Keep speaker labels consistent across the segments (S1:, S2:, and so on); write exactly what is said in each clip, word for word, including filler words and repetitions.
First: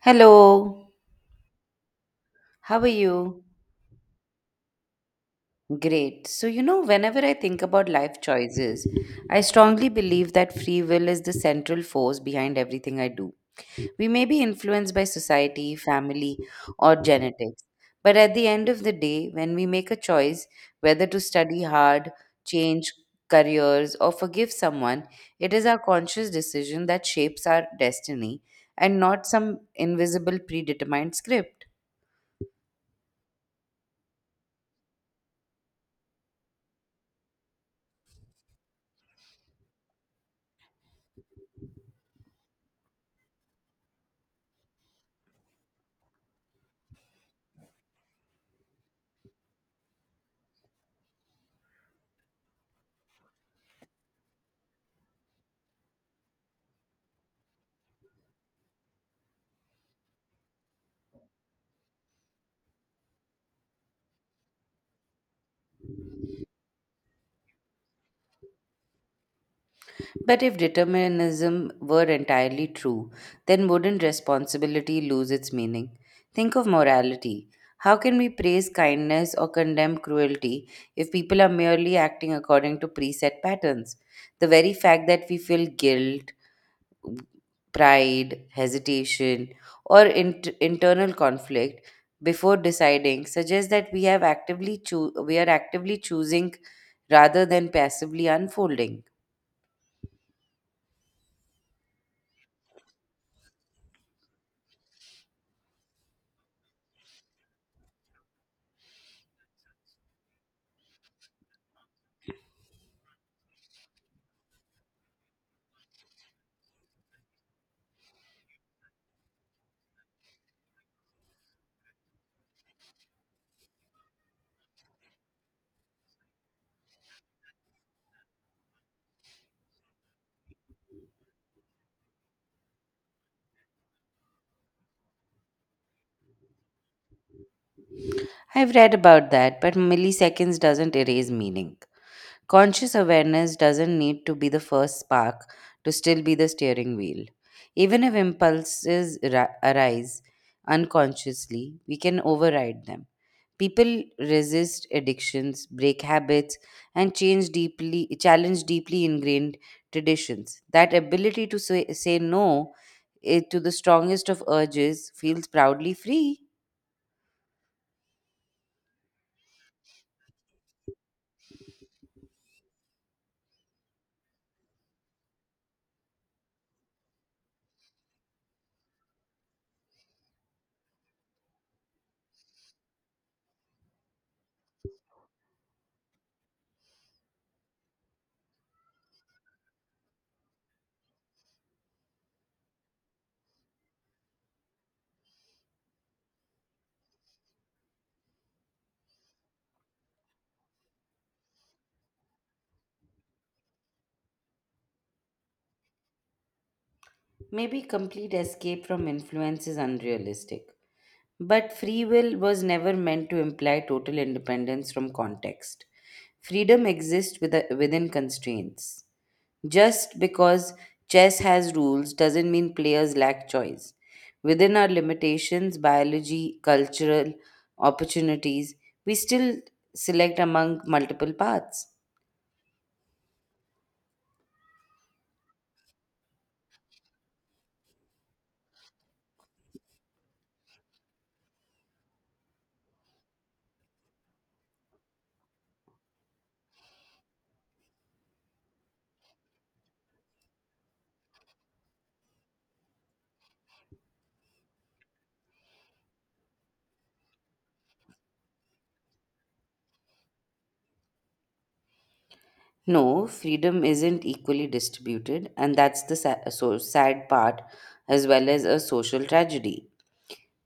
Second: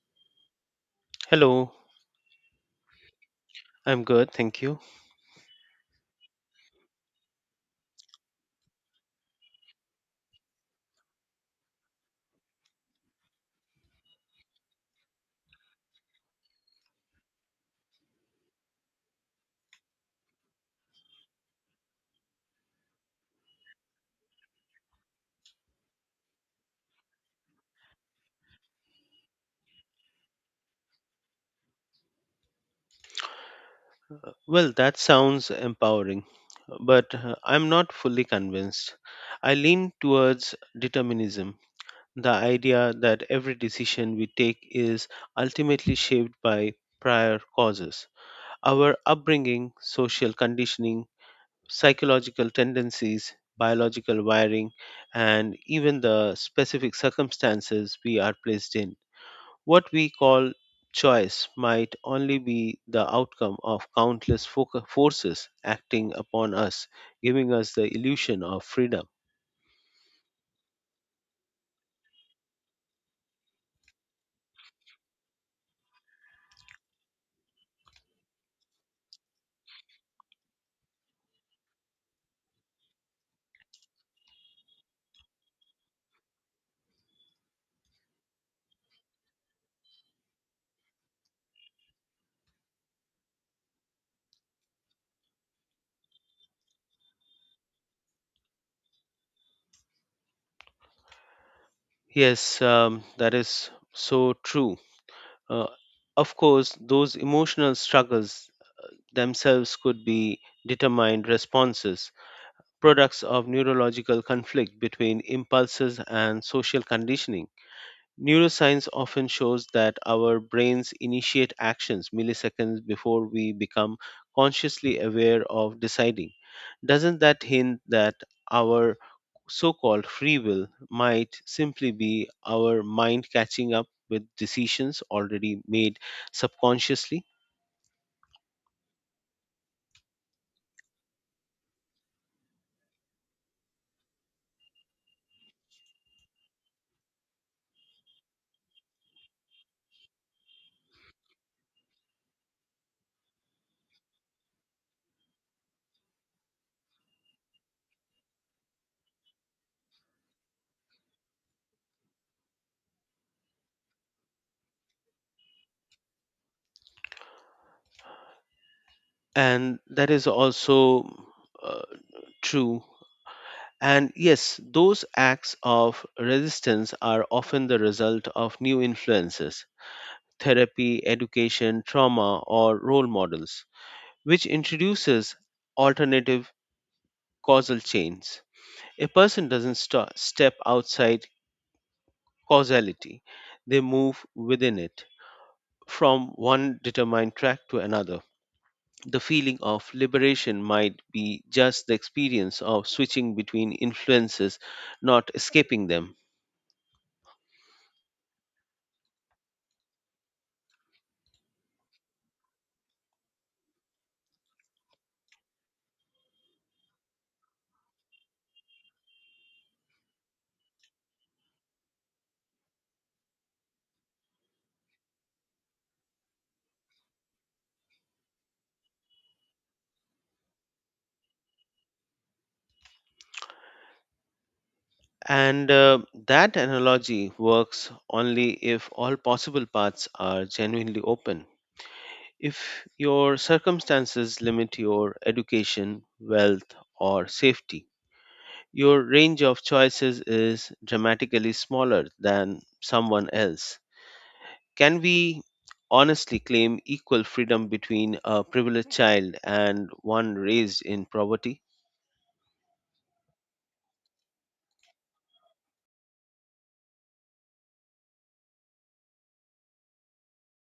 S1: Hello,
S2: Hello,
S1: how are you?
S2: I'm good, thank you.
S1: Great. So, you know, whenever I think about life choices, I strongly believe that free will is the central force behind everything I do. We may be influenced by society, family, or genetics, but at the end of the day, when we make a choice whether to study hard, change careers, or forgive someone, it is our conscious decision that shapes our destiny and not some invisible predetermined script.
S2: Well, that sounds empowering, but uh, I'm not fully convinced. I lean towards determinism, the idea that every decision we take is ultimately shaped by prior causes. Our upbringing, social conditioning, psychological tendencies, biological wiring, and even the specific circumstances we are placed in. What we call choice might only be the outcome of countless foca- forces acting upon us, giving us the illusion of freedom.
S1: But if determinism were entirely true, then wouldn't responsibility lose its meaning? Think of morality. How can we praise kindness or condemn cruelty if people are merely acting according to preset patterns? The very fact that we feel guilt, pride, hesitation, or int- internal conflict before deciding suggests that we have actively choo- we are actively choosing rather than passively unfolding.
S2: Yes, um, that is so true. Uh, of course, those emotional struggles themselves could be determined responses, products of neurological conflict between impulses and social conditioning. Neuroscience often shows that our brains initiate actions milliseconds before we become consciously aware of deciding. Doesn't that hint that our so called free will might simply be our mind catching up with decisions already made subconsciously?
S1: I've read about that, but milliseconds doesn't erase meaning. Conscious awareness doesn't need to be the first spark to still be the steering wheel. Even if impulses ra- arise unconsciously, we can override them. People resist addictions, break habits, and change deeply, challenge deeply ingrained traditions. That ability to say, say no eh, to the strongest of urges feels proudly free.
S2: And that is also uh, true. And yes, those acts of resistance are often the result of new influences therapy, education, trauma, or role models, which introduces alternative causal chains. A person doesn't st- step outside causality, they move within it from one determined track to another. The feeling of liberation might be just the experience of switching between influences, not escaping them.
S1: Maybe complete escape from influence is unrealistic. But free will was never meant to imply total independence from context. Freedom exists with within constraints. Just because chess has rules doesn't mean players lack choice. Within our limitations, biology, cultural opportunities, we still select among multiple paths.
S2: And uh, that analogy works only if all possible paths are genuinely open. If your circumstances limit your education, wealth, or safety, your range of choices is dramatically smaller than someone else. Can we honestly claim equal freedom between a privileged child and one raised in poverty?
S1: No, freedom isn't equally distributed, and that's the sa- so sad part, as well as a social tragedy.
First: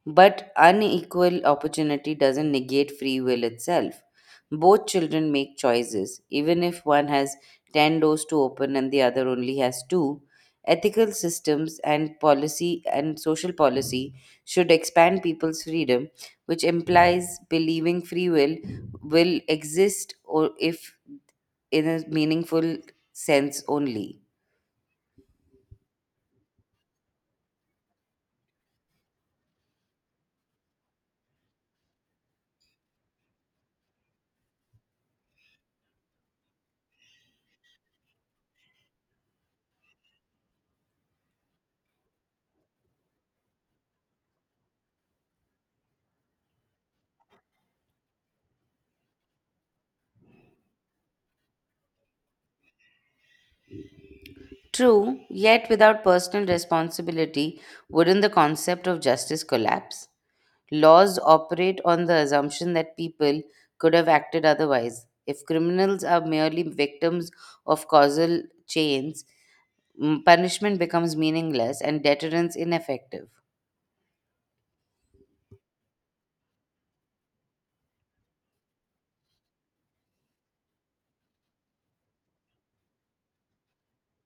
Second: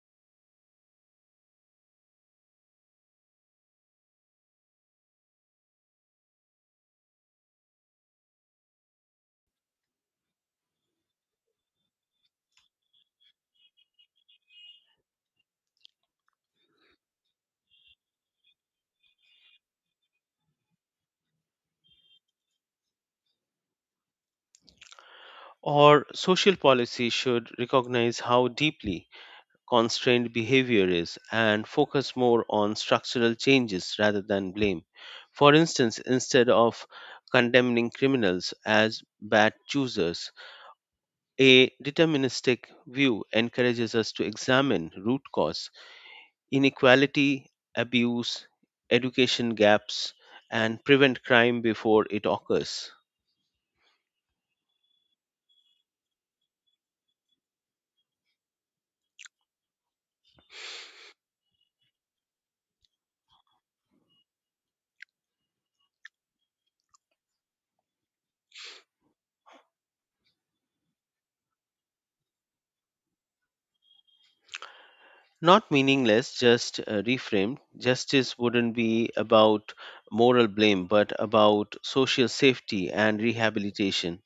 S1: But unequal opportunity doesn't negate free will itself. Both children make choices, even if one has ten doors to open and the other only has two. Ethical systems and policy and social policy should expand people's freedom, which implies believing free will will exist or if in a meaningful sense only.
S2: Or social policy should recognize how deeply constrained behavior is and focus more on structural changes rather than blame. For instance, instead of condemning criminals as bad choosers, a deterministic view encourages us to examine root cause, inequality, abuse, education gaps, and prevent crime before it occurs.
S1: True, yet without personal responsibility, wouldn't the concept of justice collapse? Laws operate on the assumption that people could have acted otherwise. If criminals are merely victims of causal chains, m- punishment becomes meaningless and deterrence ineffective.
S2: Not meaningless, just uh, reframed. Justice wouldn't be about moral blame, but about social safety and rehabilitation.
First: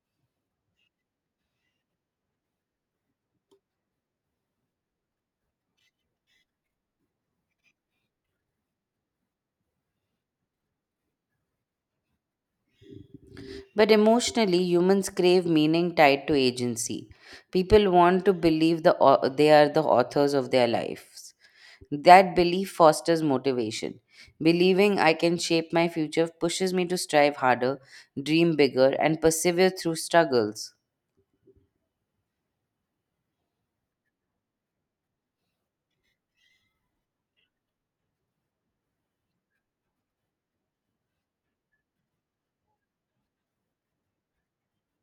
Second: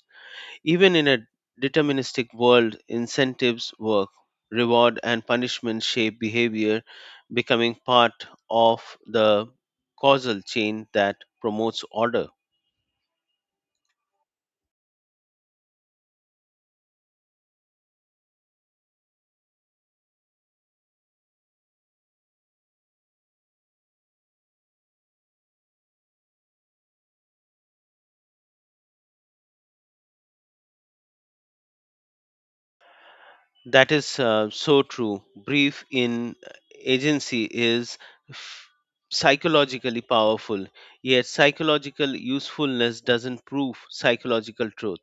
S2: Even in a deterministic world, incentives work, reward and punishment shape behavior, becoming part of the causal chain that promotes order.
S1: But emotionally, humans crave meaning tied to agency. People want to believe the, au- they are the authors of their lives. That belief fosters motivation. Believing I can shape my future pushes me to strive harder, dream bigger, and persevere through struggles.
S2: That is uh, so true. Brief in agency is f- psychologically powerful, yet psychological usefulness doesn't prove psychological truth.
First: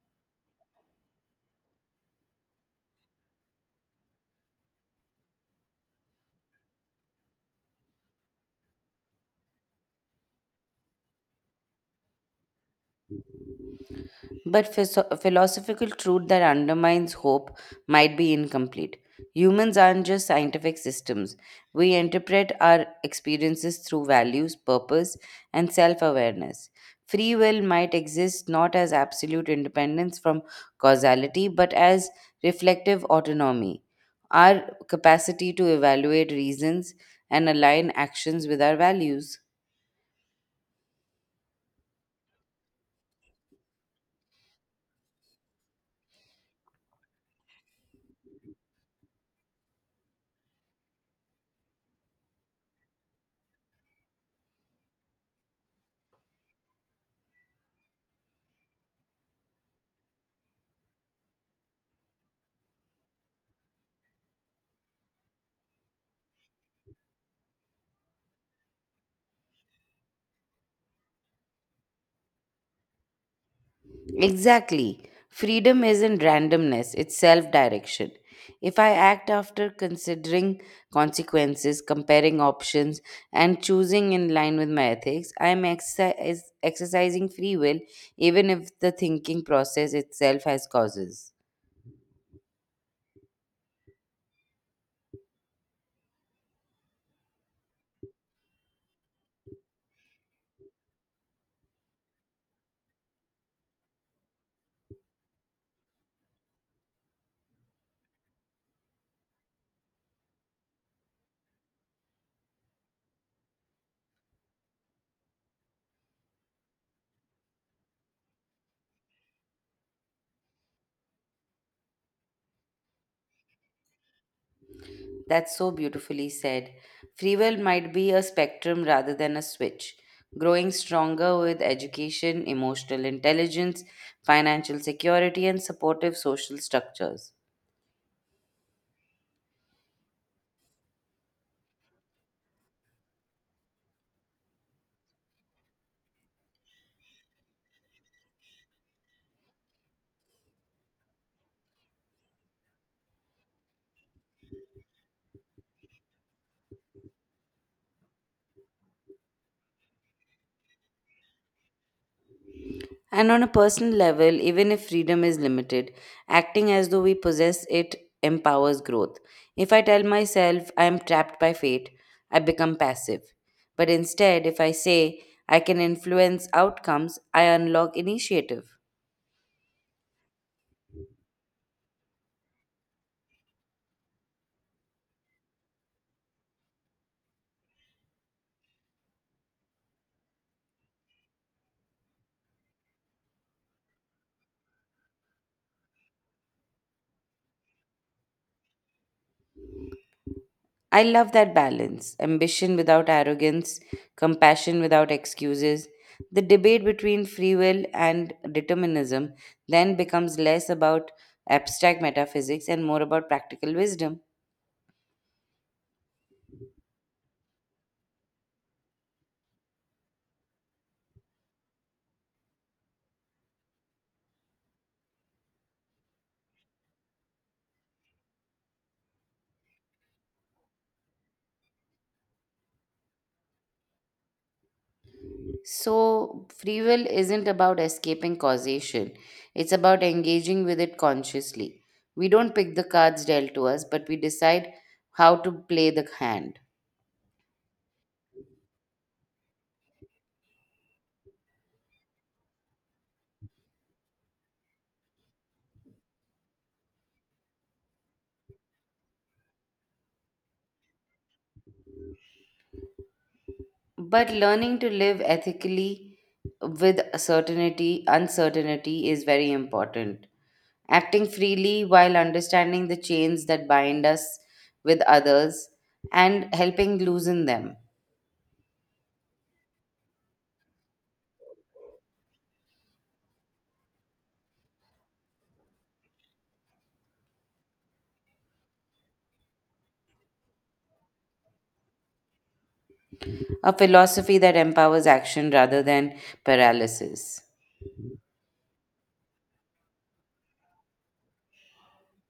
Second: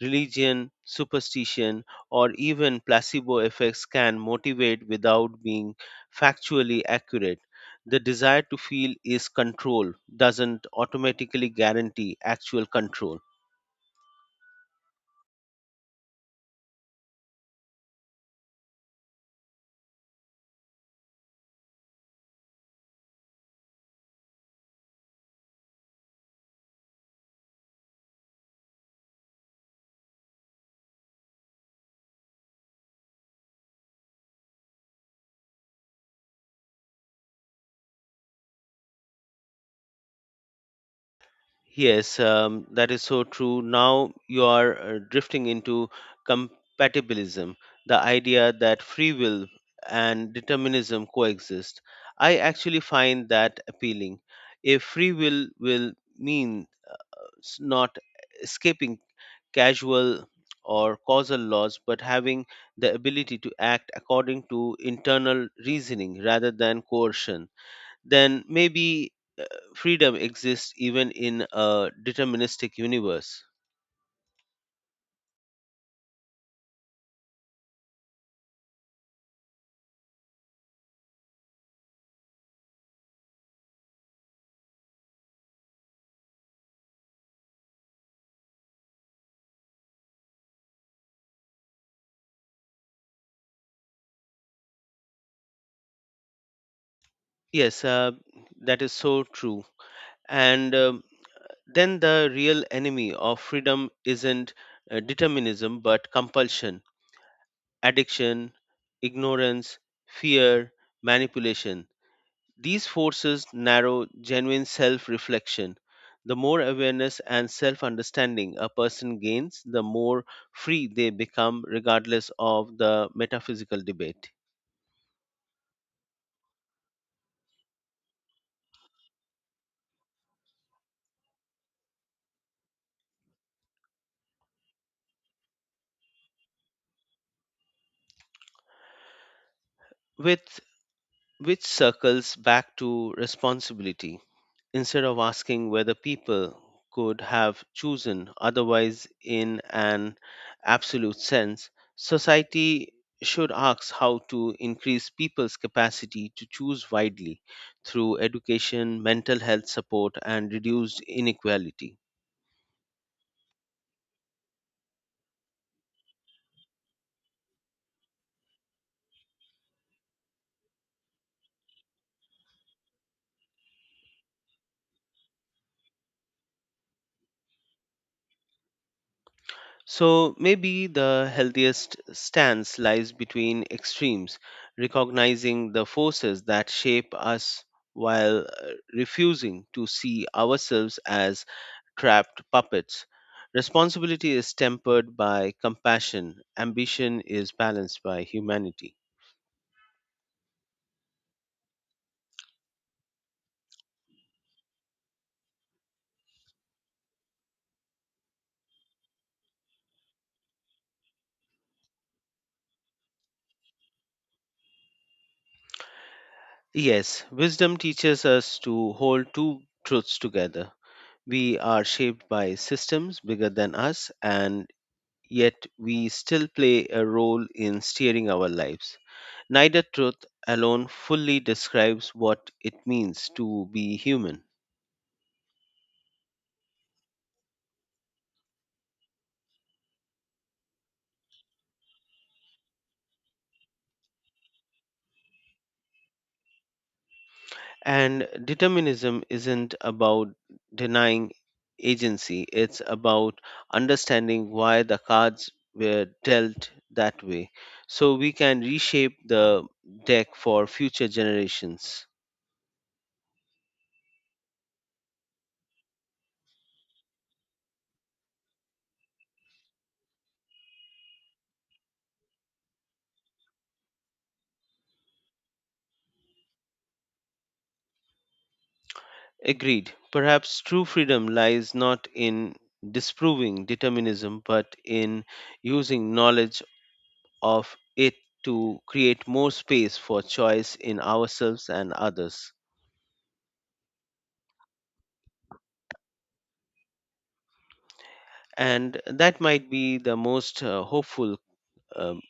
S2: Religion, superstition, or even placebo effects can motivate without being factually accurate. The desire to feel is control, doesn't automatically guarantee actual control.
S1: But phys- philosophical truth that undermines hope might be incomplete. Humans aren't just scientific systems. We interpret our experiences through values, purpose, and self awareness. Free will might exist not as absolute independence from causality, but as reflective autonomy, our capacity to evaluate reasons and align actions with our values.
S2: Yes, um, that is so true. Now you are uh, drifting into compatibilism, the idea that free will and determinism coexist. I actually find that appealing. If free will will mean s- not escaping casual or causal laws, but having the ability to act according to internal reasoning rather than coercion then maybe uh, freedom exists even in a deterministic universe.
S1: Exactly. Freedom isn't randomness, it's self direction. If I act after considering consequences, comparing options, and choosing in line with my ethics, I am exercise, exercising free will even if the thinking process itself has causes.
S2: Yes, uh, that is so true. And um, then the real enemy of freedom isn't uh, determinism but compulsion, addiction, ignorance, fear, manipulation. These forces narrow genuine self reflection. The more awareness and self understanding a person gains, the more free they become, regardless of the metaphysical debate.
S1: That's so beautifully said. Free will might be a spectrum rather than a switch, growing stronger with education, emotional intelligence, financial security, and supportive social structures.
S2: With which circles back to responsibility. Instead of asking whether people could have chosen otherwise in an absolute sense, society should ask how to increase people's capacity to choose widely through education, mental health support, and reduced inequality.
S1: And on a personal level, even if freedom is limited, acting as though we possess it empowers growth. If I tell myself I am trapped by fate, I become passive. But instead, if I say I can influence outcomes, I unlock initiative.
S2: So maybe the healthiest stance lies between extremes, recognizing the forces that shape us while uh, refusing to see ourselves as trapped puppets. Responsibility is tempered by compassion, ambition is balanced by humanity.
S1: I love that balance ambition without arrogance, compassion without excuses. The debate between free will and determinism then becomes less about abstract metaphysics and more about practical wisdom.
S2: Yes, wisdom teaches us to hold two truths together. We are shaped by systems bigger than us, and yet we still play a role in steering our lives. Neither truth alone fully describes what it means to be human.
S1: So, free will isn't about escaping causation, it's about engaging with it consciously. We don't pick the cards dealt to us, but we decide how to play the hand.
S2: And determinism isn't about denying agency, it's about understanding why the cards were dealt that way so we can reshape the deck for future generations.
S1: But learning to live ethically with certainty, uncertainty is very important. Acting freely while understanding the chains that bind us with others and helping loosen them.
S2: Agreed. Perhaps true freedom lies not in disproving determinism, but in using knowledge of it to create more space for choice in ourselves and others.
S1: A philosophy that empowers action rather than paralysis.
S2: And that might be the most uh, hopeful, um,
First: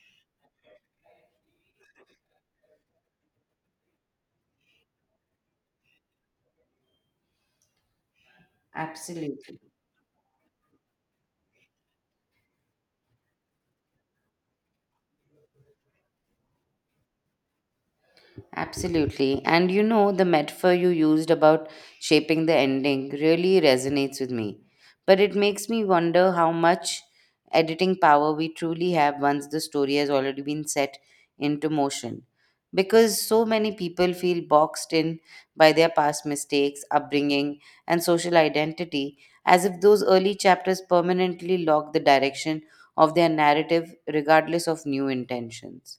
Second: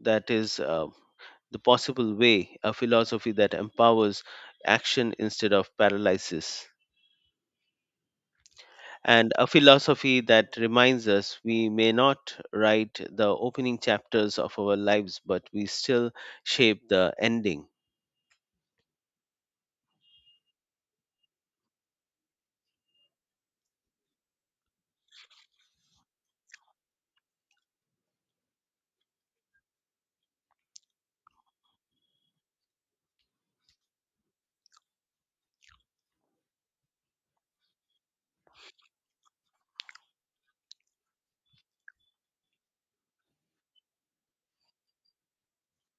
S2: that is, uh, the possible way, a philosophy that empowers action instead of paralysis. And
S1: Absolutely.
S2: a philosophy that reminds us we may not write the opening chapters of our lives, but we still shape the ending.
S1: Absolutely. And you know, the metaphor you used about shaping the ending really resonates with me. But it makes me wonder how much editing power we truly have once the story has already been set into motion. Because so many people feel boxed in by their past mistakes, upbringing, and social identity, as if those early chapters permanently lock the direction of their narrative, regardless of new intentions.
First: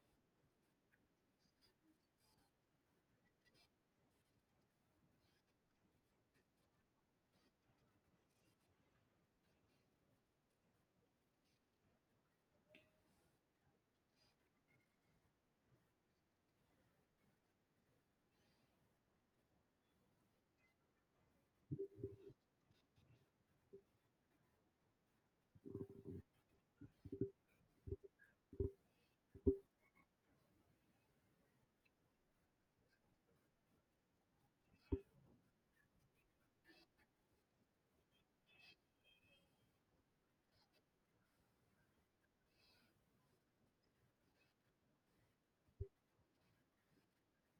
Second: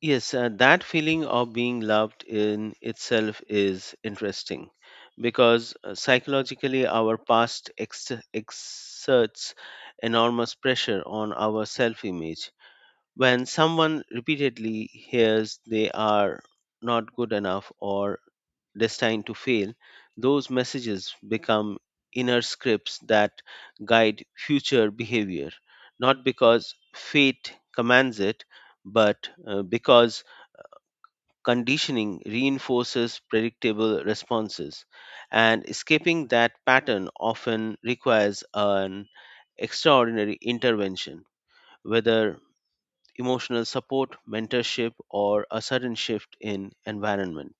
S2: Yes, uh, that feeling of being loved in itself is interesting because uh, psychologically our past ex- exerts enormous pressure on our self image. When someone repeatedly hears they are not good enough or destined to fail, those messages become inner scripts that guide future behavior, not because fate commands it, but uh, because conditioning reinforces predictable responses. And escaping that pattern often requires an extraordinary intervention, whether emotional support, mentorship, or a sudden shift in environment.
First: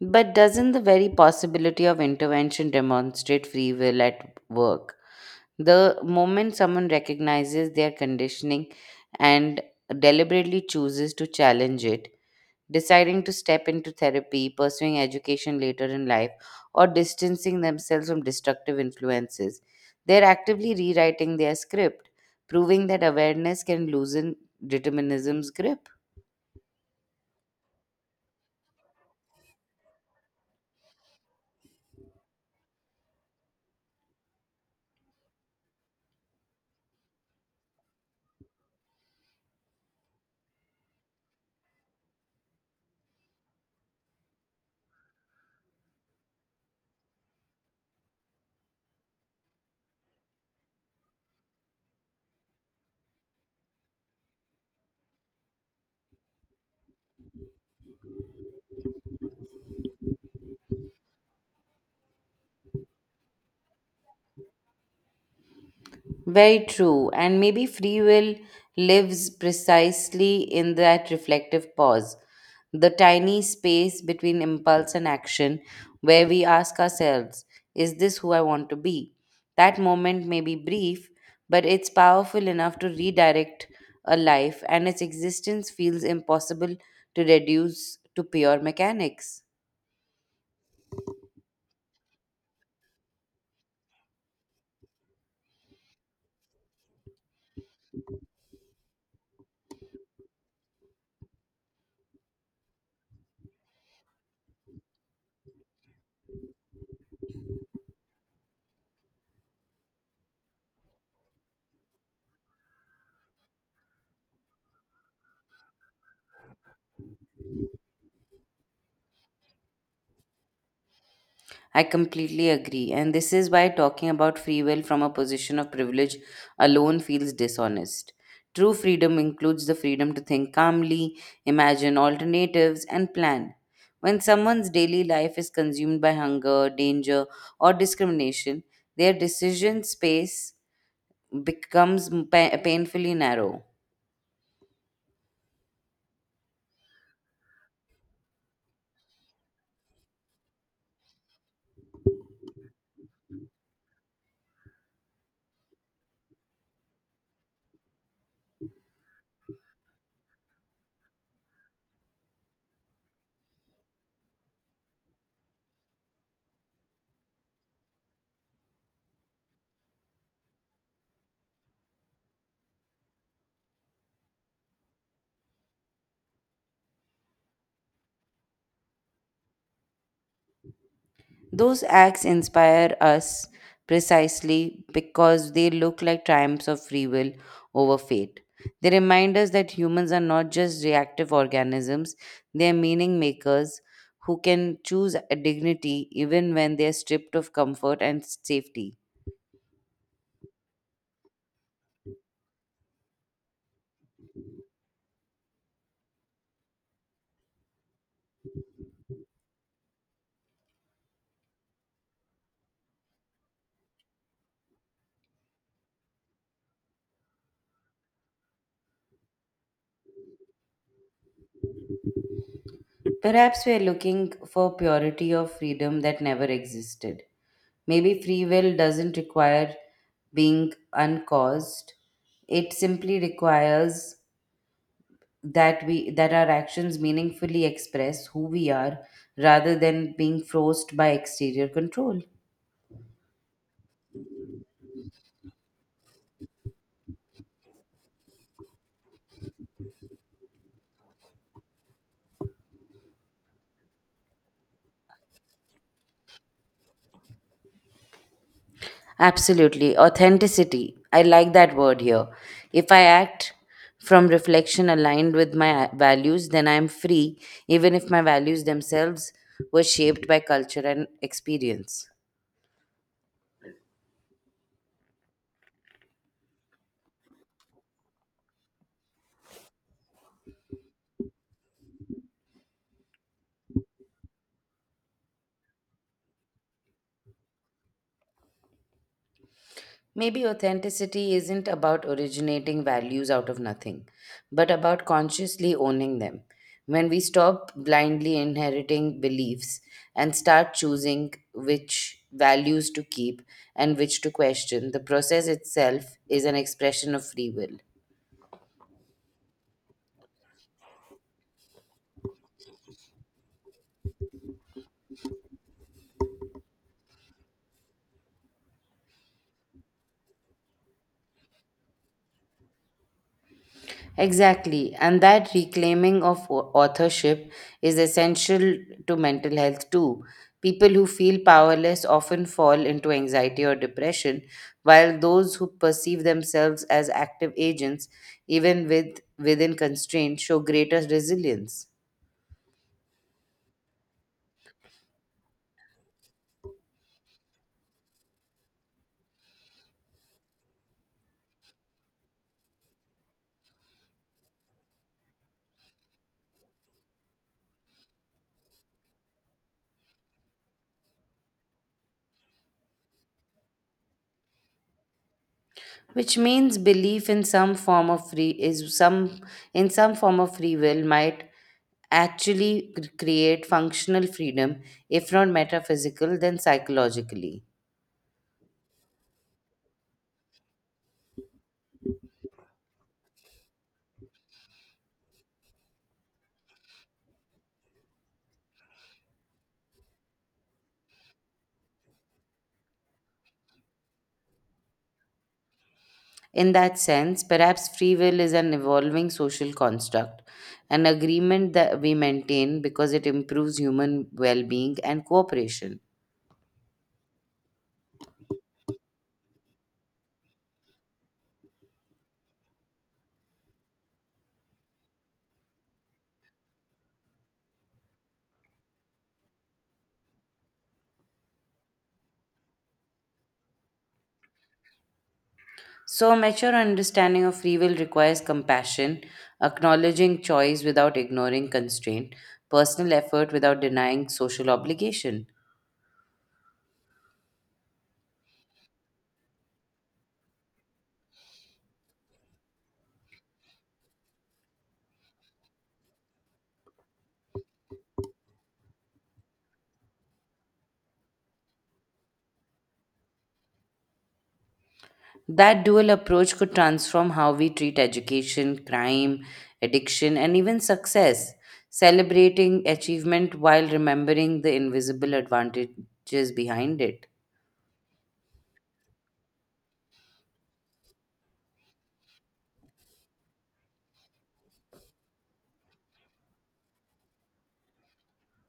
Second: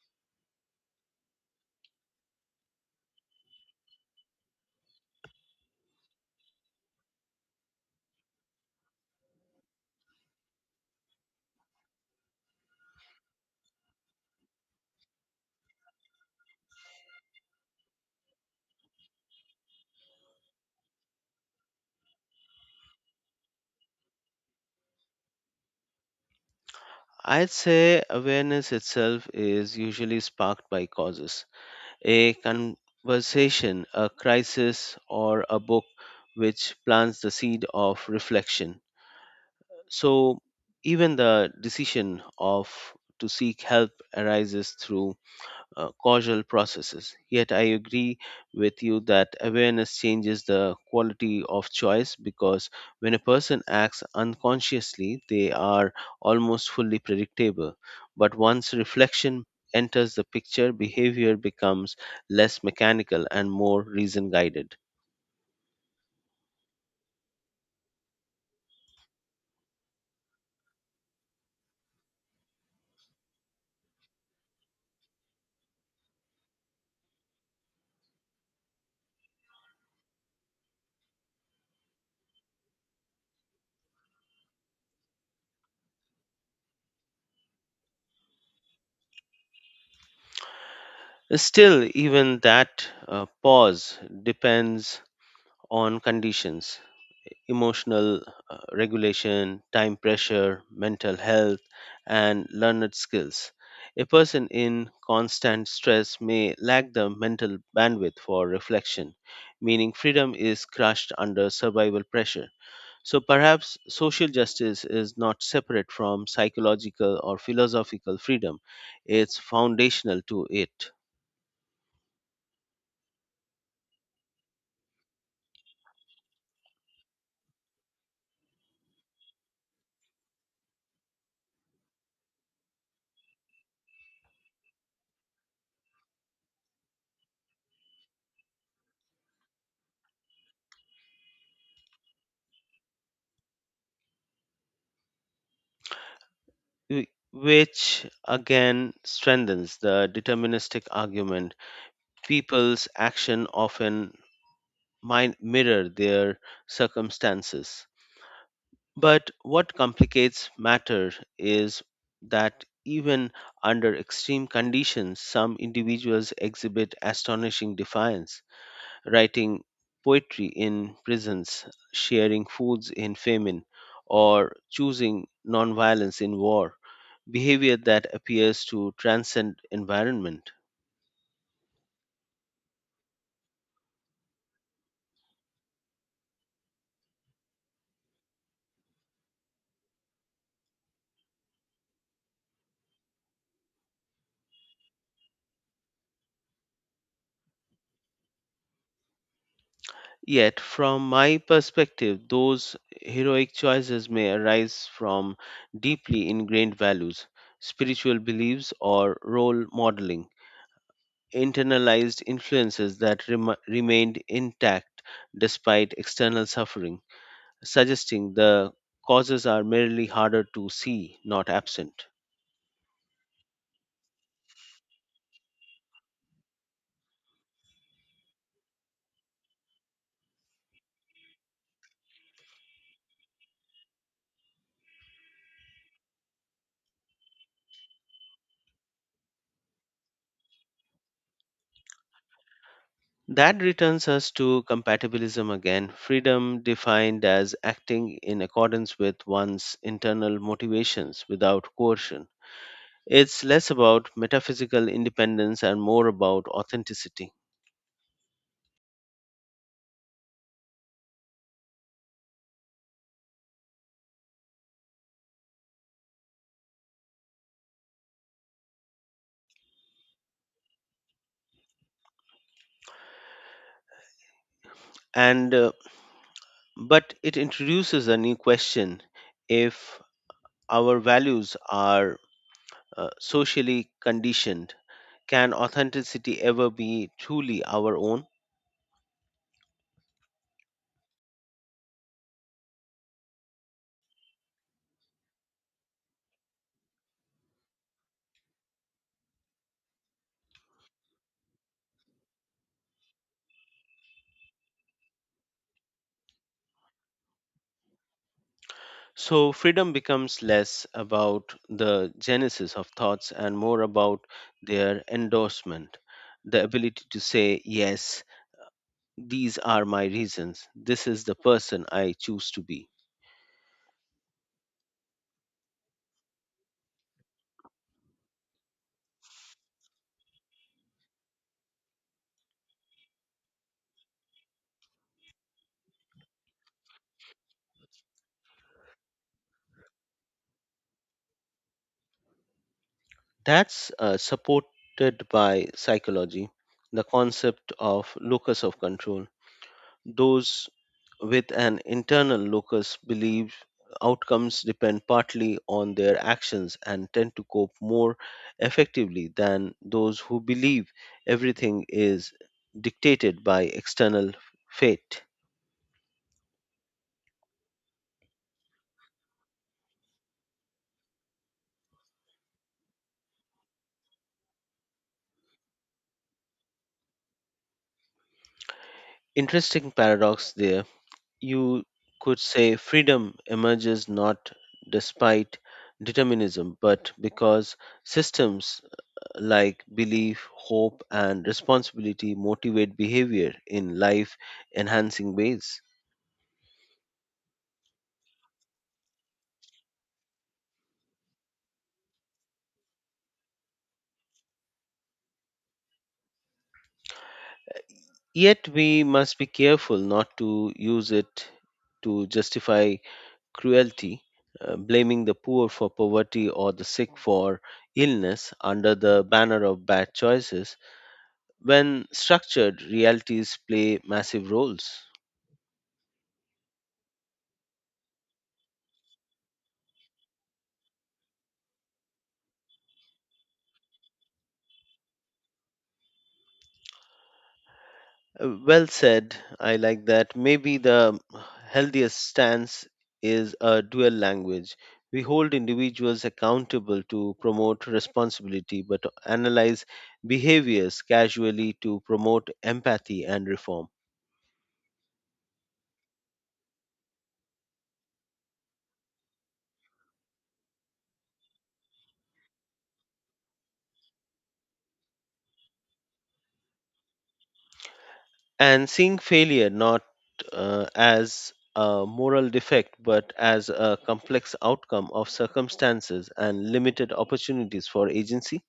S1: But doesn't the very possibility of intervention demonstrate free will at work? The moment someone recognizes their conditioning and deliberately chooses to challenge it, deciding to step into therapy, pursuing education later in life, or distancing themselves from destructive influences, they're actively rewriting their script, proving that awareness can loosen determinism's grip.
S2: I'd say awareness itself is usually sparked by causes. A conversation, a crisis, or a book which plants the seed of reflection. So even the decision of to seek help arises through uh, causal processes. Yet, I agree with you that awareness changes the quality of choice because when a person acts unconsciously, they are almost fully predictable. But once reflection enters the picture, behavior becomes less mechanical and more reason guided.
S1: Very true. And maybe free will lives precisely in that reflective pause, the tiny space between impulse and action, where we ask ourselves, is this who I want to be? That moment may be brief, but it's powerful enough to redirect a life, and its existence feels impossible to reduce to pure mechanics.
S2: Still, even that uh, pause depends on conditions emotional uh, regulation, time pressure, mental health, and learned skills. A person in constant stress may lack the mental bandwidth for reflection, meaning freedom is crushed under survival pressure. So perhaps social justice is not separate from psychological or philosophical freedom, it's foundational to it.
S1: I completely agree. And this is why talking about free will from a position of privilege alone feels dishonest. True freedom includes the freedom to think calmly, imagine alternatives, and plan. When someone's daily life is consumed by hunger, danger, or discrimination, their decision space becomes pa- painfully narrow.
S2: wh- Which again strengthens the deterministic argument people's action often min- mirror their circumstances. But what complicates matter is that even under extreme conditions, some individuals exhibit astonishing defiance, writing poetry in prisons, sharing foods in famine, or choosing nonviolence in war, behavior that appears to transcend environment.
S1: Those acts inspire us precisely because they look like triumphs of free will over fate. They remind us that humans are not just reactive organisms, they are meaning makers who can choose a dignity even when they are stripped of comfort and safety.
S2: Yet, from my perspective, those heroic choices may arise from deeply ingrained values, spiritual beliefs, or role modeling, internalized influences that rem- remained intact despite external suffering, suggesting the causes are merely harder to see, not absent.
S1: Perhaps we are looking for purity of freedom that never existed. Maybe free will doesn't require being uncaused, it simply requires that we that our actions meaningfully express who we are rather than being forced by exterior control.
S2: That returns us to compatibilism again, freedom defined as acting in accordance with one's internal motivations without coercion. It's less about metaphysical independence and more about authenticity.
S1: Absolutely, authenticity, I like that word here. If I act from reflection aligned with my uh, values, then I am free even if my values themselves were shaped by culture and experience.
S2: And uh, but it introduces a new question if our values are uh, socially conditioned, can authenticity ever be truly our own?
S1: Maybe authenticity isn't about originating values out of nothing, but about consciously owning them. When we stop blindly inheriting beliefs and start choosing which values to keep and which to question, the process itself is an expression of free will.
S2: So, freedom becomes less about the genesis of thoughts and more about their endorsement, the ability to say, Yes, these are my reasons. This is the person I choose to be.
S1: Exactly, and that reclaiming of au- authorship is essential to mental health too. People who feel powerless often fall into anxiety or depression, while those who perceive themselves as active agents, even with within constraints, show greater resilience.
S2: That's uh, supported by psychology, the concept of locus of control. Those with an internal locus believes outcomes depend partly on their actions and tend to cope more effectively than those who believe everything is dictated by external fate.
S1: Which means belief in some form of free is some in some form of free will might actually cr- create functional freedom, if not metaphysical, then psychologically.
S2: Interesting paradox there. You could say freedom emerges not despite determinism, but because systems like belief, hope, and responsibility motivate behavior in life enhancing ways.
S1: In that sense, perhaps free will is an evolving social construct, an agreement that we maintain because it improves human well being and cooperation.
S2: Yet we must be careful not to use it to justify cruelty, uh, blaming the poor for poverty or the sick for illness under the banner of bad choices when structured realities play massive roles.
S1: So, a mature understanding of free will requires compassion, acknowledging choice without ignoring constraint, personal effort without denying social obligation.
S2: Uh, Well said. I like that. Maybe the healthiest stance is a dual language. We hold individuals accountable to promote responsibility, but analyze behaviors casually to promote empathy and reform.
S1: That dual approach could transform how we treat education, crime, addiction, and even success, celebrating achievement while remembering the invisible advantages behind it.
S2: And seeing failure not uh, as a moral defect, but as a complex outcome of circumstances and limited opportunities for agency.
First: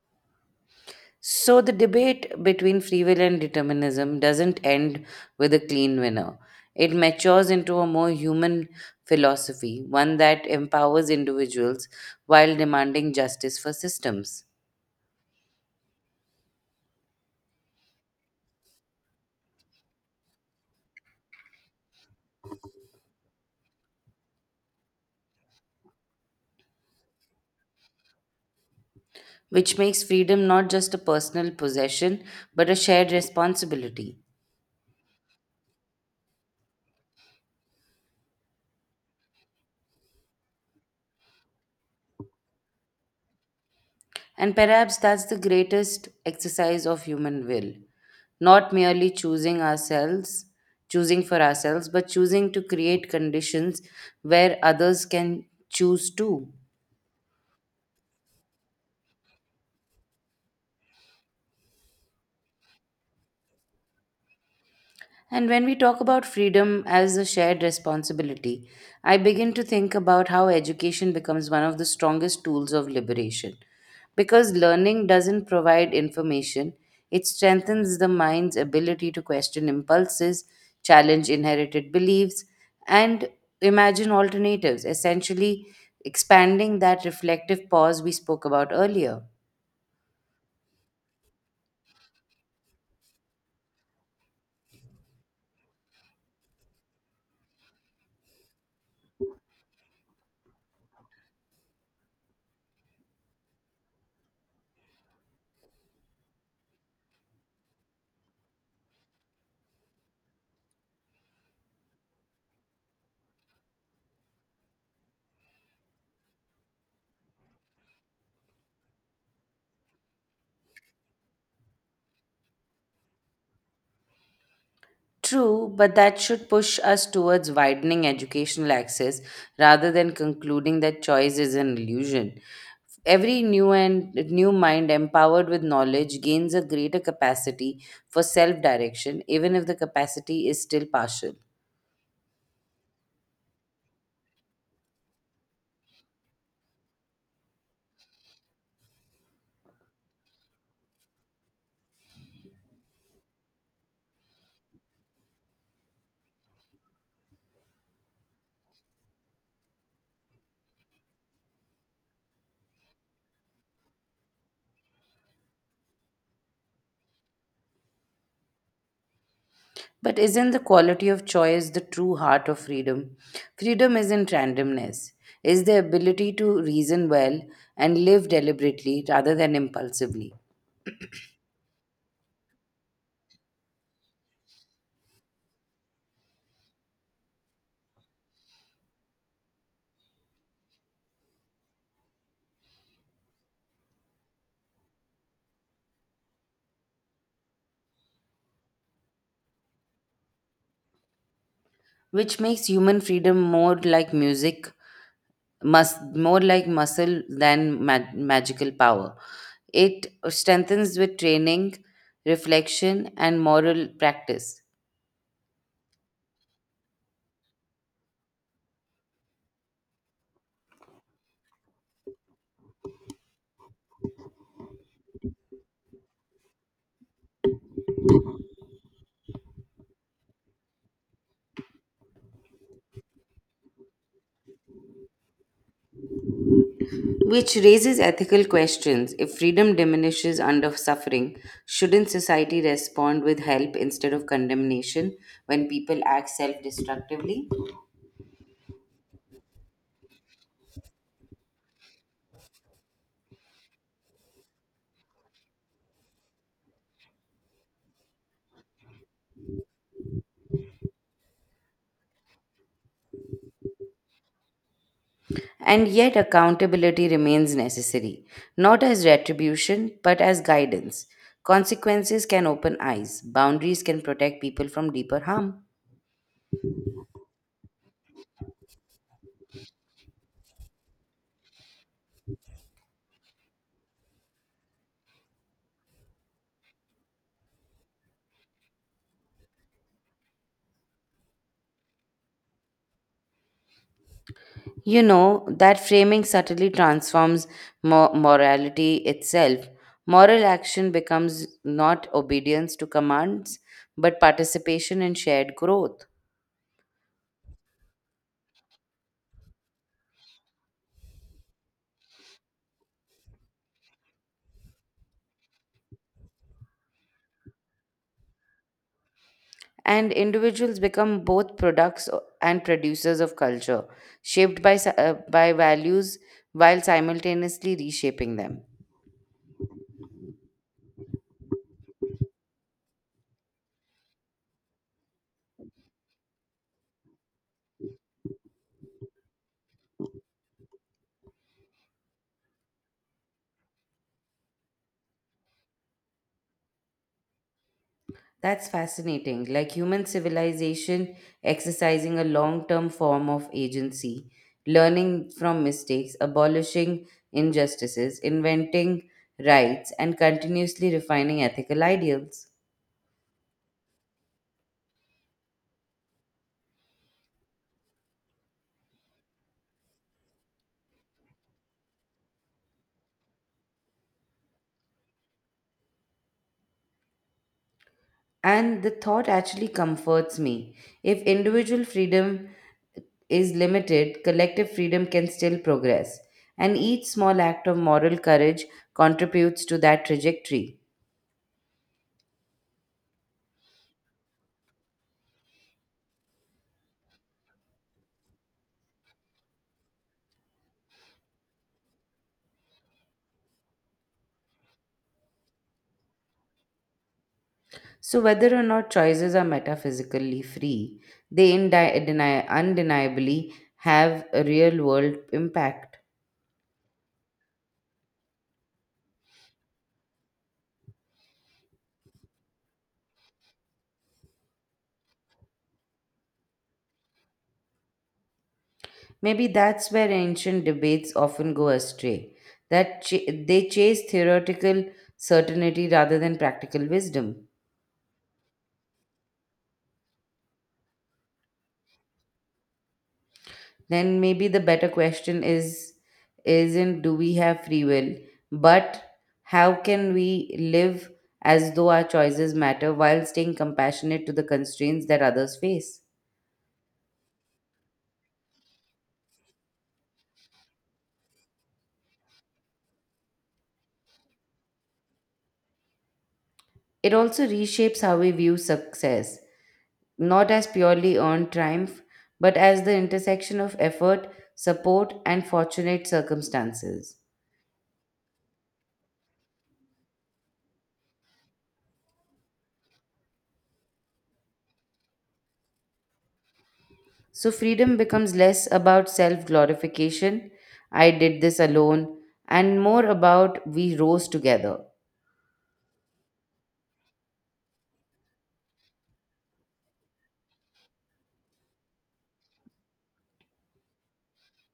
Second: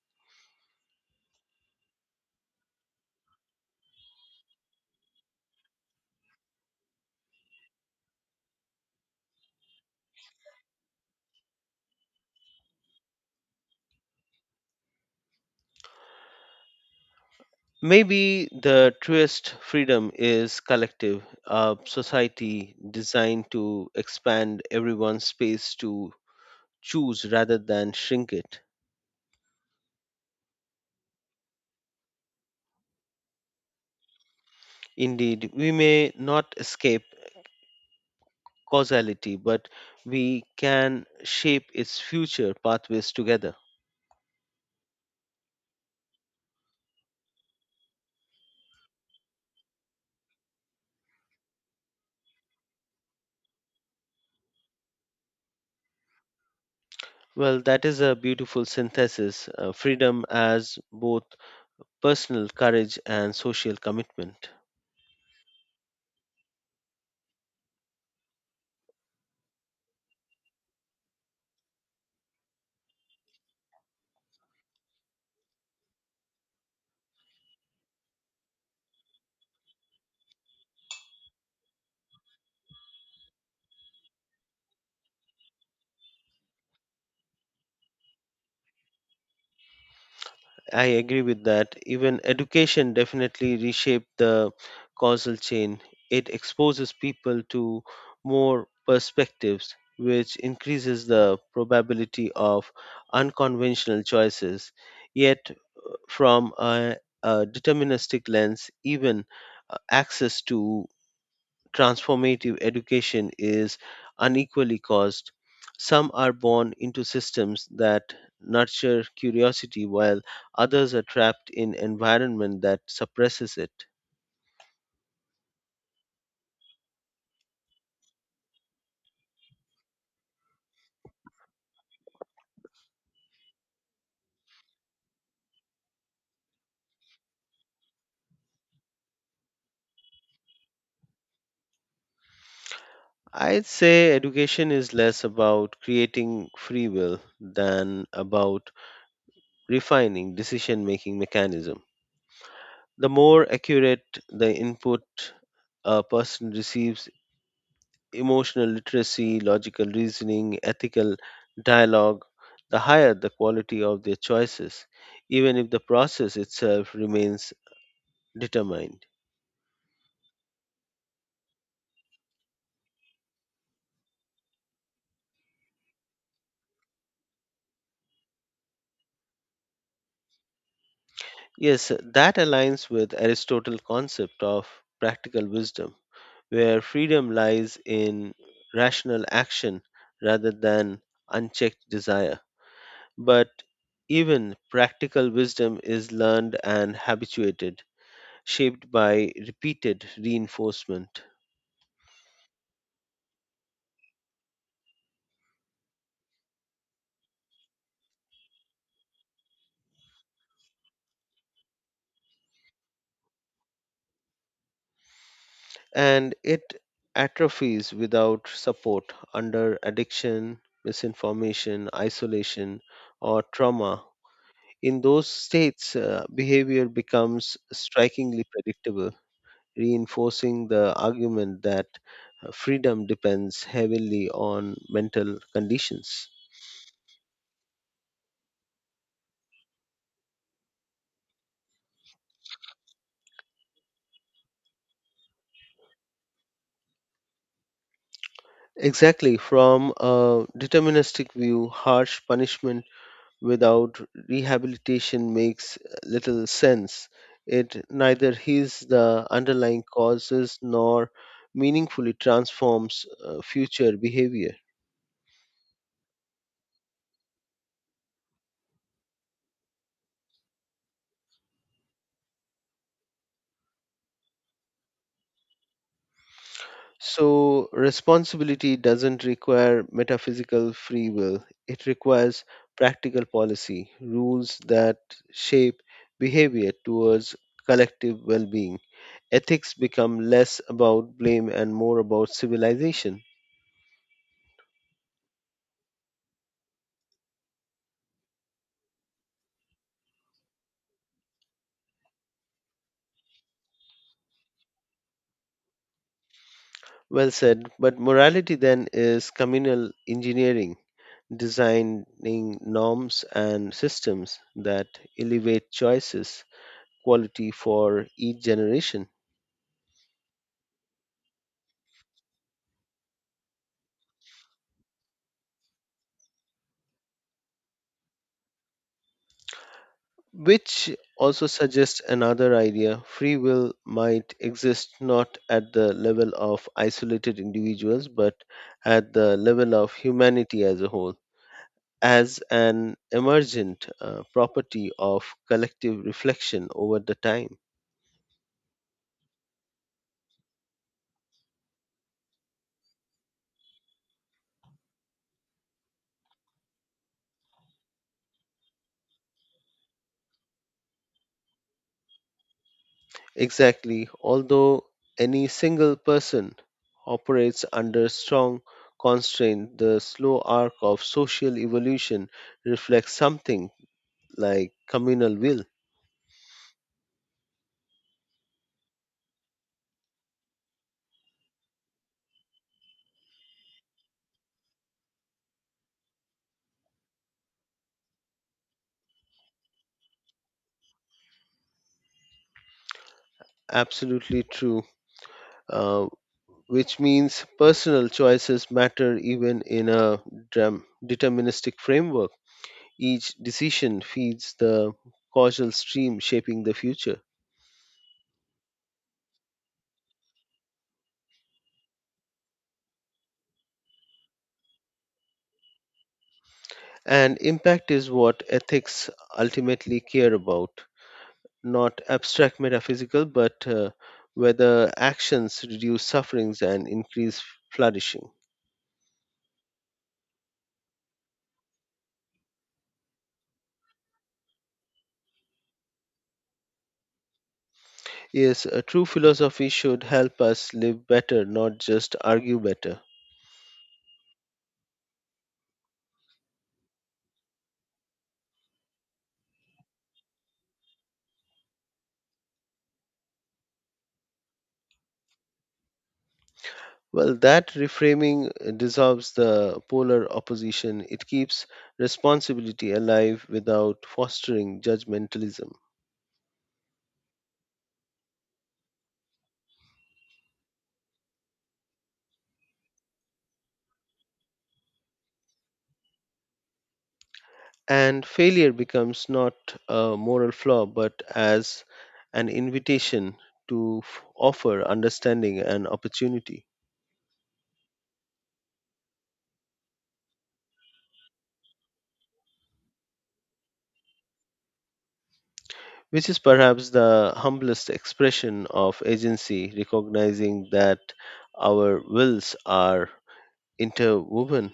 S1: So, the debate between free will and determinism doesn't end with a clean winner. It matures into a more human philosophy, one that empowers individuals while demanding justice for systems.
S2: Maybe the truest freedom is collective, a society designed to expand everyone's space to choose rather than shrink it.
S1: Which makes freedom not just a personal possession, but a shared responsibility.
S2: Indeed, we may not escape causality, but we can shape its future pathways together.
S1: And perhaps that's the greatest exercise of human will, not merely choosing ourselves, choosing for ourselves, but choosing to create conditions where others can choose too.
S2: Well, that is a beautiful synthesis uh, freedom as both personal courage and social commitment.
S1: And when we talk about freedom as a shared responsibility, I begin to think about how education becomes one of the strongest tools of liberation. Because learning doesn't provide information, it strengthens the mind's ability to question impulses, challenge inherited beliefs, and imagine alternatives, essentially expanding that reflective pause we spoke about earlier.
S2: I agree with that. Even education definitely reshaped the causal chain. It exposes people to more perspectives, which increases the probability of unconventional choices. Yet, from a, a deterministic lens, even uh, access to transformative education is unequally caused. Some are born into systems that nurture curiosity while others are trapped in environment that suppresses it.
S1: True, but that should push us towards widening educational access rather than concluding that choice is an illusion. Every new and new mind empowered with knowledge gains a greater capacity for self-direction, even if the capacity is still partial.
S2: I'd say education is less about creating free will than about refining decision making mechanism. The more accurate the input a person receives emotional literacy, logical reasoning, ethical dialogue, the higher the quality of their choices, even if the process itself remains determined.
S1: But isn't the quality of choice the true heart of freedom? Freedom isn't randomness. Is the ability to reason well and live deliberately rather than impulsively,
S2: Yes, that aligns with Aristotle's concept of practical wisdom, where freedom lies in rational action rather than unchecked desire. But even practical wisdom is learned and habituated, shaped by repeated reinforcement.
S1: which makes human freedom more like music mus- more like muscle than mag- magical power. It strengthens with training, reflection, and moral practice,
S2: And it atrophies without support under addiction, misinformation, isolation, or trauma. In those states, uh, behavior becomes strikingly predictable, reinforcing the argument that uh, freedom depends heavily on mental conditions.
S1: which raises ethical questions. If freedom diminishes under suffering, shouldn't society respond with help instead of condemnation when people act self destructively?
S2: Exactly, from a deterministic view, harsh punishment without rehabilitation makes little sense. It neither heals the underlying causes nor meaningfully transforms uh, future behavior.
S1: And yet, accountability remains necessary, not as retribution, but as guidance. Consequences can open eyes, boundaries can protect people from deeper harm.
S2: So, responsibility doesn't require metaphysical free will, it requires practical policy, rules that shape behavior towards collective well being. Ethics become less about blame and more about civilization.
S1: You know, that framing subtly transforms mo- morality itself. Moral action becomes not obedience to commands, but participation in shared growth.
S2: Well said, but morality then is communal engineering, designing norms and systems that elevate choices, quality for each generation.
S1: And individuals become both products o- and producers of culture, shaped by, s- uh, by values while simultaneously reshaping them.
S2: Which also suggests another idea free will might exist not at the level of isolated individuals, but at the level of humanity as a whole, as an emergent uh, property of collective reflection over the time.
S1: That's fascinating. Like human civilization exercising a long term form of agency, learning from mistakes, abolishing injustices, inventing rights, and continuously refining ethical ideals.
S2: Exactly. Although any single person operates under strong constraint, the slow arc of social evolution reflects something like communal will.
S1: And the thought actually comforts me. If individual freedom is limited, collective freedom can still progress. And each small act of moral courage contributes to that trajectory.
S2: Absolutely true. Uh, which means personal choices matter even in a dram- deterministic framework. Each decision feeds the causal stream shaping the future.
S1: So, whether or not choices are metaphysically free, they indi- deny- undeniably have a real world impact.
S2: And impact is what ethics ultimately care about. Not abstract metaphysical, but uh, whether actions reduce sufferings and increase flourishing.
S1: Maybe that's where ancient debates often go astray, that ch- they chase theoretical certainty rather than practical wisdom.
S2: Yes, a true philosophy should help us live better, not just argue better.
S1: Then maybe the better question is isn't do we have free will, but how can we live as though our choices matter while staying compassionate to the constraints that others face?
S2: Well, that reframing uh, dissolves the polar opposition. It keeps responsibility alive without fostering judgmentalism.
S1: It also reshapes how we view success, not as purely earned triumph, but as the intersection of effort, support, and fortunate circumstances.
S2: And failure becomes not a moral flaw, but as an invitation to f- offer understanding and opportunity.
S1: So, freedom becomes less about self glorification, I did this alone, and more about we rose together.
S2: Which is perhaps the humblest expression of agency, recognizing that our wills are interwoven.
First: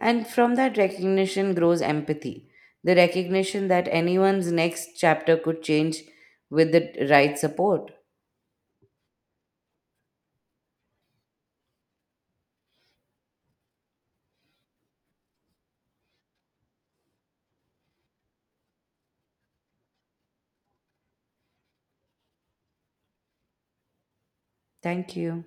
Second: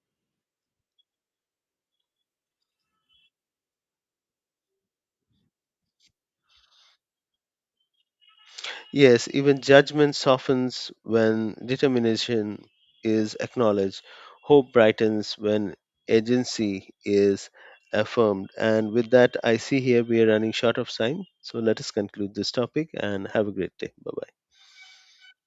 S1: And from that recognition grows empathy, the recognition that anyone's next chapter could change with the right support.
S2: Yes, even judgment softens when determination is acknowledged, hope brightens when agency is affirmed. And with that, I see here we are running short of time. So let us conclude this topic and have a great day. Bye bye.
S1: Thank you.